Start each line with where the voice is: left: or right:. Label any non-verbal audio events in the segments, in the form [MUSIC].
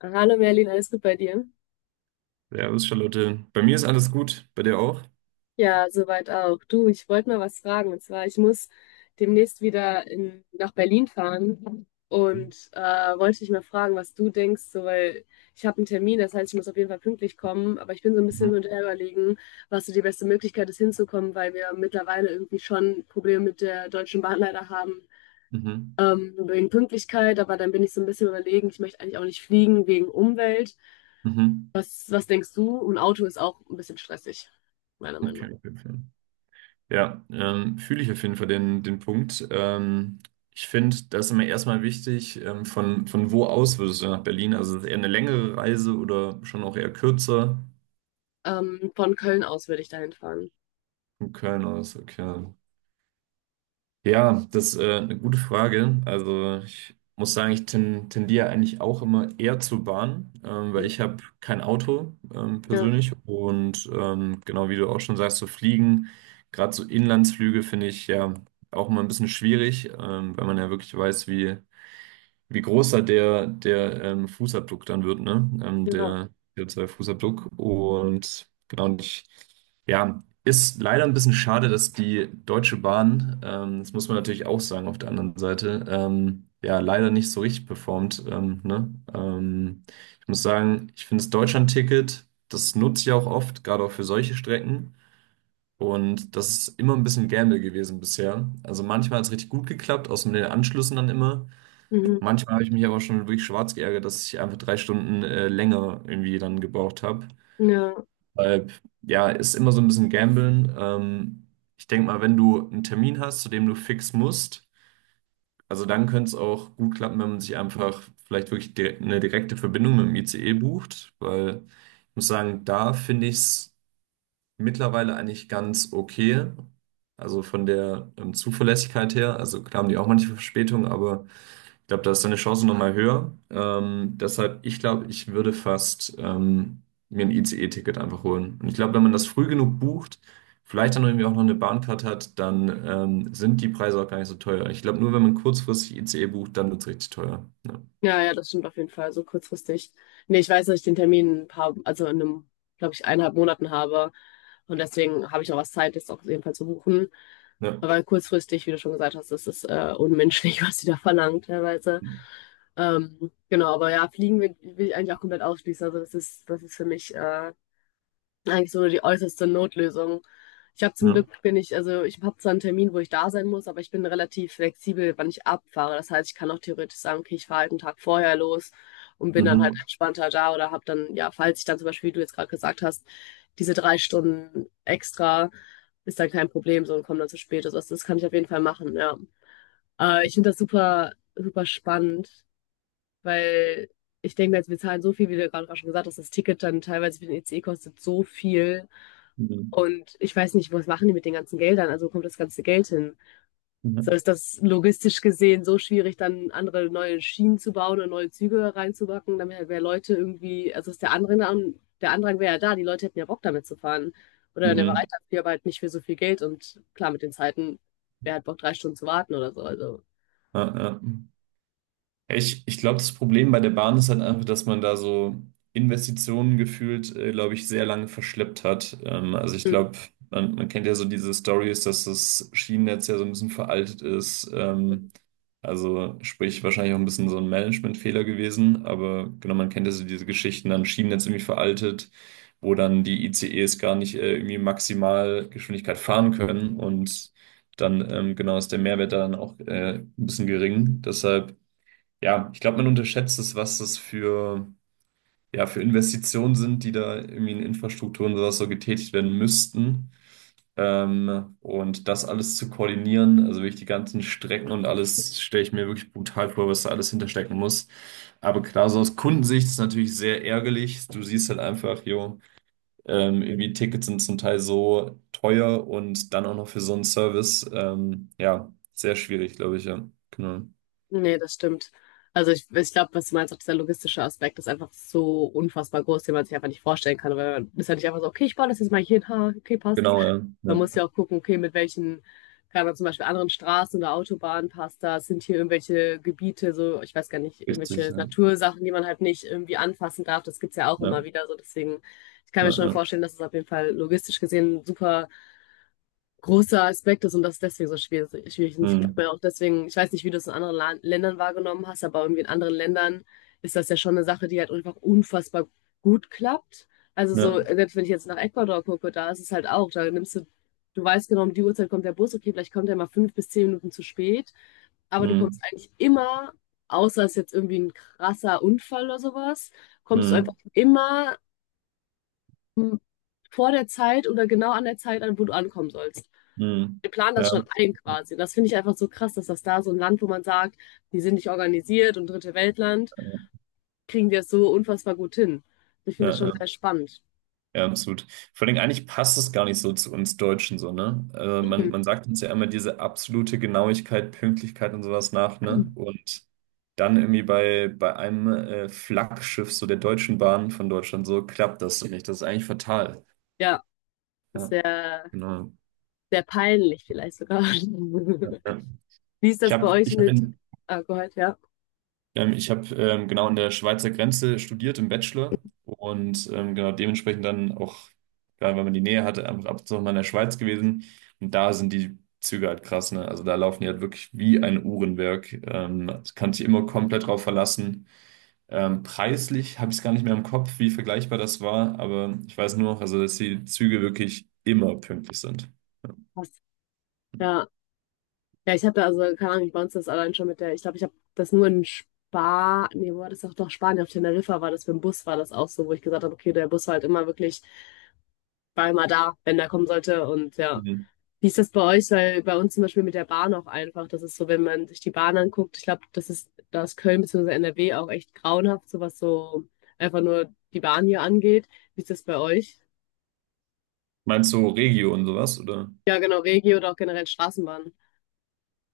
left: Hallo Merlin, alles gut bei dir?
right: Servus, Charlotte. Bei mir ist alles gut, bei dir auch?
left: Ja, soweit auch. Du, ich wollte mal was fragen. Und zwar, ich muss demnächst wieder nach Berlin fahren und wollte dich mal fragen, was du denkst, so, weil ich habe einen Termin, das heißt, ich muss auf jeden Fall pünktlich kommen, aber ich bin so ein bisschen
right: Mhm.
left: hin und her überlegen, was so die beste Möglichkeit ist, hinzukommen, weil wir mittlerweile irgendwie schon Probleme mit der Deutschen Bahn leider haben.
right: Mhm.
left: Wegen Pünktlichkeit, aber dann bin ich so ein bisschen überlegen, ich möchte eigentlich auch nicht fliegen wegen Umwelt.
right: Mhm.
left: Was denkst du? Und Auto ist auch ein bisschen stressig, meiner Meinung nach.
right: Okay, auf jeden Fall. Ja, fühle ich auf jeden Fall den Punkt. Ich finde, das ist immer erstmal wichtig, von wo aus würdest du nach Berlin? Also ist es eher eine längere Reise oder schon auch eher kürzer?
left: Von Köln aus würde ich dahin fahren.
right: Von Köln aus, okay. Ja, das ist eine gute Frage. Also ich muss sagen, tendiere eigentlich auch immer eher zur Bahn, weil ich habe kein Auto
left: Ja,
right: persönlich und genau wie du auch schon sagst, so fliegen, gerade so Inlandsflüge finde ich ja auch immer ein bisschen schwierig, weil man ja wirklich weiß, wie groß halt der Fußabdruck dann wird, ne?
left: ja,
right: Der CO2-Fußabdruck. Und genau, und ich, ja, ist leider ein bisschen schade, dass die Deutsche Bahn, das muss man natürlich auch sagen auf der anderen Seite, ja, leider nicht so richtig performt, ne? Ich muss sagen, ich finde das Deutschland-Ticket, das nutze ich auch oft, gerade auch für solche Strecken. Und das ist immer ein bisschen Gamble gewesen bisher. Also manchmal hat es richtig gut geklappt, außer mit den Anschlüssen dann immer.
left: mhm,
right: Manchmal habe ich mich aber schon wirklich schwarz geärgert, dass ich einfach 3 Stunden länger irgendwie dann gebraucht habe.
left: ja.
right: Weil, ja, ist immer so ein bisschen Gamblen. Ich denke mal, wenn du einen Termin hast, zu dem du fix musst, also dann könnte es auch gut klappen, wenn man sich einfach vielleicht wirklich dire eine direkte Verbindung mit dem ICE bucht. Weil ich muss sagen, da finde ich es mittlerweile eigentlich ganz okay. Also von der Zuverlässigkeit her. Also klar haben die auch manche Verspätungen, aber. Ich glaube, da ist deine Chance nochmal höher. Deshalb, ich glaube, ich würde fast mir ein ICE-Ticket einfach holen. Und ich glaube, wenn man das früh genug bucht, vielleicht dann irgendwie auch noch eine Bahncard hat, dann sind die Preise auch gar nicht so teuer. Ich glaube, nur wenn man kurzfristig ICE bucht, dann wird es richtig teuer. Ja.
left: Ja, ja, das stimmt auf jeden Fall, so kurzfristig. Nee, ich weiß, dass ich den Termin in ein paar, also in einem, glaube ich, eineinhalb Monaten habe. Und deswegen habe ich noch was Zeit, jetzt auch auf jeden Fall zu buchen.
right: Ja.
left: Aber kurzfristig, wie du schon gesagt hast, das ist unmenschlich, [LAUGHS] was sie da verlangen teilweise. Genau, aber ja, Fliegen will ich eigentlich auch komplett ausschließen. Also das ist für mich eigentlich so die äußerste Notlösung. Ich habe zum
right: Ja.
left: Glück bin ich, also ich habe zwar einen Termin, wo ich da sein muss, aber ich bin relativ flexibel, wann ich abfahre. Das heißt, ich kann auch theoretisch sagen, okay, ich fahre halt einen Tag vorher los und bin dann halt
right: Mhm.
left: entspannter da oder habe dann, ja, falls ich dann zum Beispiel, wie du jetzt gerade gesagt hast, diese 3 Stunden extra, ist dann kein Problem so und komme dann zu spät. Also das kann ich auf jeden Fall machen, ja. Ich finde das super, super spannend. Weil ich denke mir jetzt, wir zahlen so viel, wie du ja gerade auch schon gesagt hast, das Ticket dann teilweise für den ICE kostet so viel.
right: Mhm.
left: Und ich weiß nicht, was machen die mit den ganzen Geldern? Also wo kommt das ganze Geld hin? So
right: Mhm.
left: ist das logistisch gesehen so schwierig, dann andere neue Schienen zu bauen und neue Züge reinzubacken, damit halt mehr Leute irgendwie, also ist der Andrang wäre ja da, die Leute hätten ja Bock damit zu fahren. Oder der
right: Mhm.
left: Bereitschaft, dafür, aber halt nicht für so viel Geld und klar, mit den Zeiten, wer hat Bock, 3 Stunden zu warten oder so. Also,
right: Ja, ja. Ja, ich glaube, das Problem bei der Bahn ist halt einfach, dass man da so Investitionen gefühlt, glaube ich, sehr lange verschleppt hat. Also ich
left: mm.
right: glaube, man kennt ja so diese Stories, dass das Schienennetz ja so ein bisschen veraltet ist. Also sprich, wahrscheinlich auch ein bisschen so ein Managementfehler gewesen. Aber genau, man kennt ja so diese Geschichten, dann Schienennetz irgendwie veraltet, wo dann die ICEs gar nicht, irgendwie maximal Geschwindigkeit fahren können und dann genau ist der Mehrwert dann auch ein bisschen gering. Deshalb ja, ich glaube, man unterschätzt es, was das für, ja, für Investitionen sind, die da irgendwie in Infrastrukturen und sowas so getätigt werden müssten. Und das alles zu koordinieren, also wirklich die ganzen Strecken und alles, stelle ich mir wirklich brutal vor, was da alles hinterstecken muss. Aber klar, so aus Kundensicht ist es natürlich sehr ärgerlich. Du siehst halt einfach, jo, irgendwie Tickets sind zum Teil so teuer und dann auch noch für so einen Service. Ja, sehr schwierig, glaube ich, ja. Genau.
left: Nee, das stimmt. Also ich glaube, was du meinst, auch dieser logistische Aspekt ist einfach so unfassbar groß, den man sich einfach nicht vorstellen kann. Weil man ist ja nicht einfach so, okay, ich baue das jetzt mal hier hin, ha, okay, passt.
right: Genau, ja.
left: Man
right: Ja,
left: muss ja auch gucken, okay, mit welchen, kann man zum Beispiel anderen Straßen oder Autobahnen passt das, sind hier irgendwelche Gebiete, so, ich weiß gar nicht,
right: richtig,
left: irgendwelche
right: ja.
left: Natursachen, die man halt nicht irgendwie anfassen darf. Das gibt's ja auch
right: Ja.
left: immer wieder so. Deswegen, ich kann mir
right: Ja,
left: schon
right: ja,
left: vorstellen, dass es auf jeden Fall logistisch gesehen super großer Aspekt ist und das ist deswegen so schwierig schwierig ist. Ich
right: mhm,
left: glaube ja auch deswegen, ich weiß nicht, wie du es in anderen La Ländern wahrgenommen hast, aber irgendwie in anderen Ländern ist das ja schon eine Sache, die halt einfach unfassbar gut klappt. Also so,
right: ja,
left: selbst wenn ich jetzt nach Ecuador gucke, da ist es halt auch, da nimmst du, du weißt genau, um die Uhrzeit kommt der Bus, okay, vielleicht kommt er mal 5 bis 10 Minuten zu spät, aber du
right: mhm,
left: kommst eigentlich immer, außer es ist jetzt irgendwie ein krasser Unfall oder sowas, kommst du einfach
right: mhm,
left: immer m, vor der Zeit oder genau an der Zeit an, wo du ankommen sollst,
right: mhm,
left: die planen das
right: ja,
left: schon ein quasi. Und das finde ich einfach so krass, dass das da so ein Land, wo man sagt, die sind nicht organisiert und Dritte Weltland, kriegen die das so unfassbar gut hin. Ich
right: ja,
left: finde das schon
right: ja,
left: sehr spannend.
right: ja, absolut. Vor allem eigentlich passt es gar nicht so zu uns Deutschen so, ne? Also man,
left: Eben.
right: man sagt uns ja immer diese absolute Genauigkeit, Pünktlichkeit und sowas nach, ne? Und dann irgendwie bei einem Flaggschiff so der Deutschen Bahn von Deutschland so klappt das so nicht. Das ist eigentlich fatal.
left: Ja, das ist
right: Ja,
left: sehr,
right: genau.
left: sehr peinlich vielleicht sogar. [LAUGHS]
right: Ja, ja.
left: Wie ist
right: Ich
left: das bei
right: habe
left: euch
right: ich hab
left: mit
right: in,
left: Alkohol? Ja,
right: Ich habe genau an der Schweizer Grenze studiert im Bachelor und genau dementsprechend dann auch, gerade weil man die Nähe hatte, einfach ab und zu mal in der Schweiz gewesen. Und da sind die Züge halt krass, ne? Also da laufen die halt wirklich wie ein Uhrenwerk. Das kann sich immer komplett drauf verlassen. Preislich habe ich es gar nicht mehr im Kopf, wie vergleichbar das war, aber ich weiß nur noch, also dass die Züge wirklich immer pünktlich sind.
left: passt. Ja, ja, ich habe da also, keine Ahnung, ich bei uns das allein schon mit der, ich glaube, ich habe das nur in Spa, nee, wo war das doch, doch Spanien, auf Teneriffa war das, für den Bus war das auch so, wo ich gesagt habe, okay, der Bus war halt immer wirklich, war immer da, wenn der kommen sollte und ja.
right: Mhm.
left: Wie ist das bei euch? Weil bei uns zum Beispiel mit der Bahn auch einfach, das ist so, wenn man sich die Bahn anguckt, ich glaube, das ist, da ist Köln bzw. NRW auch echt grauenhaft, so was so einfach nur die Bahn hier angeht. Wie ist das bei euch?
right: Meinst du Regio und sowas, oder?
left: Ja, genau, Regi oder auch generell Straßenbahn.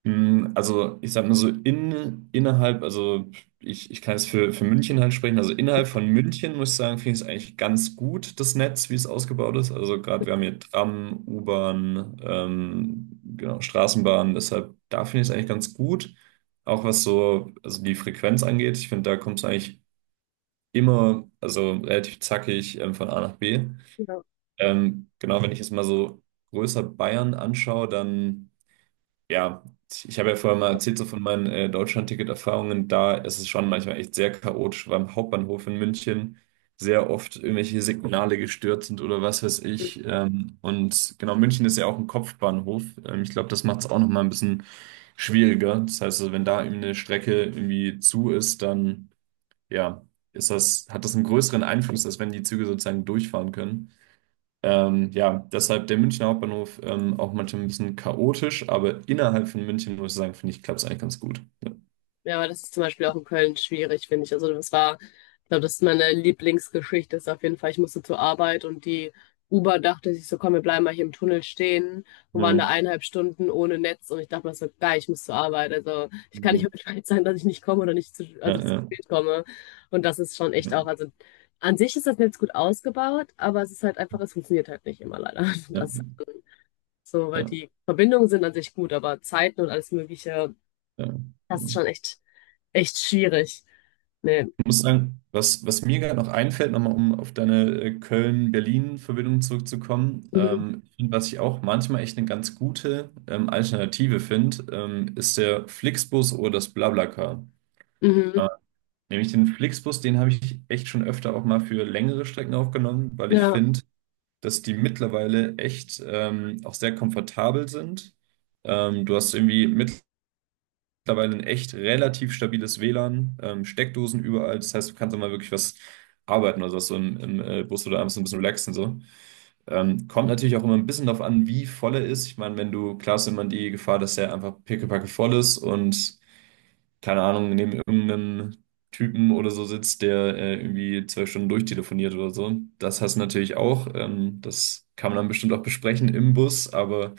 right: Also ich sag mal so innerhalb, also ich kann jetzt für München halt sprechen, also innerhalb von München muss ich sagen, finde ich es eigentlich ganz gut, das Netz, wie es ausgebaut ist. Also gerade wir haben hier Tram, U-Bahn, genau, Straßenbahn, deshalb da finde ich es eigentlich ganz gut. Auch was so, also die Frequenz angeht, ich finde, da kommt es eigentlich immer, also relativ zackig von A nach B.
left: Ja.
right: Genau, wenn ich jetzt mal so größer Bayern anschaue, dann ja, ich habe ja vorher mal erzählt, so von meinen Deutschland-Ticket-Erfahrungen. Da ist es schon manchmal echt sehr chaotisch, weil am Hauptbahnhof in München sehr oft irgendwelche Signale gestört sind oder was weiß ich. Und genau, München ist ja auch ein Kopfbahnhof. Ich glaube, das macht es auch nochmal ein bisschen schwieriger. Das heißt, also, wenn da eben eine Strecke irgendwie zu ist, dann ja, hat das einen größeren Einfluss, als wenn die Züge sozusagen durchfahren können. Ja, deshalb der Münchner Hauptbahnhof auch manchmal ein bisschen chaotisch, aber innerhalb von München muss ich sagen, finde ich, klappt es eigentlich ganz gut. Ja.
left: Ja, aber das ist zum Beispiel auch in Köln schwierig, finde ich. Also das war, ich glaube, das ist meine Lieblingsgeschichte, ist auf jeden Fall, ich musste zur Arbeit und die Uber dachte sich so, komm, wir bleiben mal hier im Tunnel stehen und waren da
right: Mhm.
left: eineinhalb Stunden ohne Netz und ich dachte mir so, geil, ich muss zur Arbeit. Also ich kann nicht [LAUGHS]
right: Mhm.
left: bescheid sein, dass ich nicht komme oder nicht zu,
right: Ja,
left: also zu
right: ja,
left: spät komme. Und das ist schon echt
right: ja,
left: auch, also an sich ist das Netz gut ausgebaut, aber es ist halt einfach, es funktioniert halt nicht immer leider. [LAUGHS] Und
right: ja,
left: das ist so, weil
right: ja,
left: die Verbindungen sind an sich gut, aber Zeiten und alles Mögliche,
right: ja,
left: das ist
right: genau.
left: schon echt, echt schwierig. Nee.
right: Ich muss sagen, was mir gerade noch einfällt, nochmal um auf deine Köln-Berlin-Verbindung zurückzukommen,
left: Mhm.
right: ich find, was ich auch manchmal echt eine ganz gute Alternative finde, ist der Flixbus oder das BlaBlaCar.
left: Mhm.
right: Nämlich den Flixbus, den habe ich echt schon öfter auch mal für längere Strecken aufgenommen, weil ich
left: Ja.
right: finde, dass die mittlerweile echt auch sehr komfortabel sind. Du hast irgendwie mittlerweile ein echt relativ stabiles WLAN, Steckdosen überall. Das heißt, du kannst auch mal wirklich was arbeiten oder so im Bus oder abends ein bisschen relaxen. So. Kommt natürlich auch immer ein bisschen darauf an, wie voll er ist. Ich meine, wenn du, klar ist immer die Gefahr, dass der einfach pickepacke voll ist und keine Ahnung, neben irgendeinem Typen oder so sitzt, der irgendwie 12 Stunden durchtelefoniert oder so. Das hast du natürlich auch. Das kann man dann bestimmt auch besprechen im Bus, aber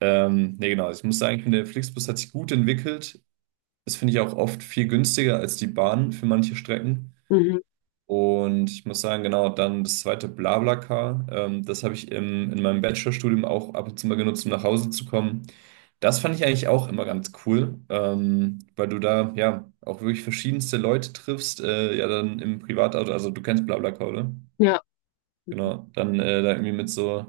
right: nee, genau. Ich muss sagen, ich finde, der Flixbus hat sich gut entwickelt. Das finde ich auch oft viel günstiger als die Bahn für manche Strecken.
left: Mhm.
right: Und ich muss sagen, genau, dann das zweite BlaBlaCar, das habe ich in meinem Bachelorstudium auch ab und zu mal genutzt, um nach Hause zu kommen. Das fand ich eigentlich auch immer ganz cool, weil du da ja auch wirklich verschiedenste Leute triffst, ja dann im Privatauto, also du kennst BlaBlaCar, oder?
left: Ja.
right: Genau, dann da irgendwie mit so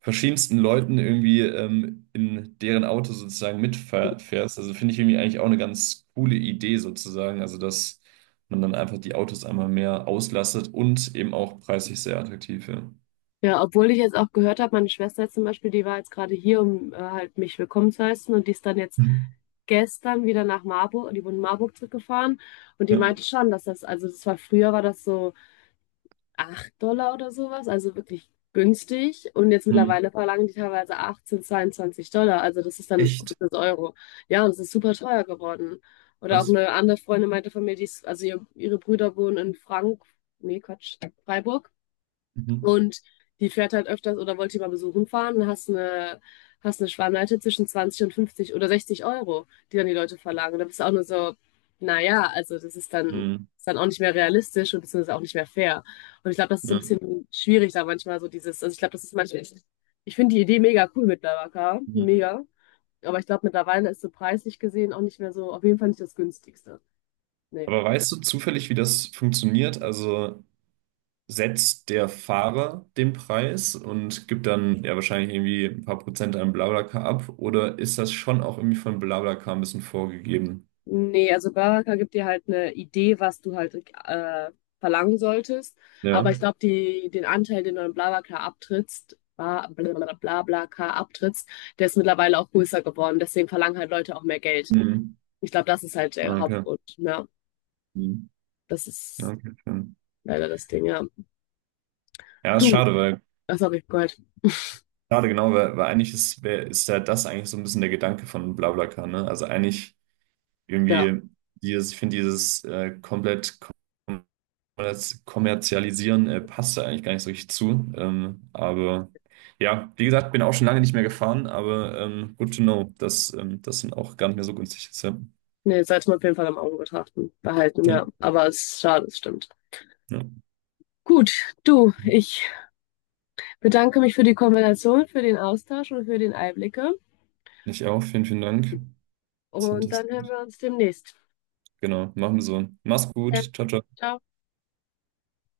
right: verschiedensten Leuten irgendwie in deren Auto sozusagen mitfährst. Also finde ich irgendwie eigentlich auch eine ganz coole Idee sozusagen. Also dass man dann einfach die Autos einmal mehr auslastet und eben auch preislich sehr attraktiv. Ja.
left: Ja, obwohl ich jetzt auch gehört habe, meine Schwester jetzt zum Beispiel, die war jetzt gerade hier, um halt mich willkommen zu heißen und die ist dann jetzt
right: Mhm.
left: gestern wieder nach Marburg, die wurde in Marburg zurückgefahren und die
right: Ja.
left: meinte schon, dass das, also das war früher war das so, acht Dollar oder sowas, also wirklich günstig. Und jetzt
right: Mhm.
left: mittlerweile verlangen die teilweise 18, 22 Dollar, also das ist dann
right: Echt
left: das Euro. Ja, und es ist super teuer geworden. Oder auch
right: krass.
left: eine andere Freundin meinte von mir, die ist, also ihre Brüder wohnen in Frank, nee, Quatsch, Freiburg.
right: Mhm.
left: Und die fährt halt öfters oder wollte die mal besuchen fahren und hast eine Schwarmleite zwischen 20 und 50 oder 60 Euro, die dann die Leute verlangen. Da bist du auch nur so, naja, also das ist dann,
right: Mhm.
left: ist dann auch nicht mehr realistisch und beziehungsweise auch nicht mehr fair. Und ich glaube, das ist so ein
right: Ja.
left: bisschen schwierig da manchmal so dieses, also ich glaube, das ist manchmal, ich finde die Idee mega cool mit Lavaka,
right: Mhm.
left: mega. Aber ich glaube, mittlerweile ist so preislich gesehen auch nicht mehr so, auf jeden Fall nicht das günstigste. Nee.
right: Aber weißt du zufällig, wie das funktioniert? Also setzt der Fahrer den Preis und gibt dann ja wahrscheinlich irgendwie ein paar Prozent an BlaBlaCar ab oder ist das schon auch irgendwie von BlaBlaCar ein bisschen vorgegeben?
left: Nee, also Baraka gibt dir halt eine Idee, was du halt äh, verlangen solltest. Aber
right: Ja.
left: ich glaube, die, den Anteil, den du in Blablacar abtrittst, der ist mittlerweile auch größer geworden. Deswegen verlangen halt Leute auch mehr Geld.
right: Mhm.
left: Ich glaube, das ist halt der
right: Ah, okay.
left: Hauptgrund. Ja,
right: Mhm.
left: das ist
right: Okay, schön.
left: leider das Ding, ja.
right: Ja, ist
left: Du,
right: schade, weil
left: ach, sorry, Gott.
right: schade genau, weil eigentlich ist ja das eigentlich so ein bisschen der Gedanke von BlaBlaCar, ne? Also eigentlich
left: Ja,
right: irgendwie dieses, ich finde dieses komplett das Kommerzialisieren passt da eigentlich gar nicht so richtig zu. Aber ja, wie gesagt, bin auch schon lange nicht mehr gefahren, aber good to know, dass das sind auch gar nicht mehr so günstig ist. Ja,
left: nee, sollte man auf jeden Fall im Auge betrachten, behalten,
right: ja,
left: ja. Aber es ist schade, es stimmt.
right: ja.
left: Gut, du, ich bedanke mich für die Kombination, für den Austausch und für den Einblicke.
right: Ich auch, vielen, vielen Dank. Sind
left: Und
right: das-
left: dann hören wir uns demnächst.
right: Genau, machen wir so. Mach's
left: Ja,
right: gut, ciao, ciao.
left: ciao.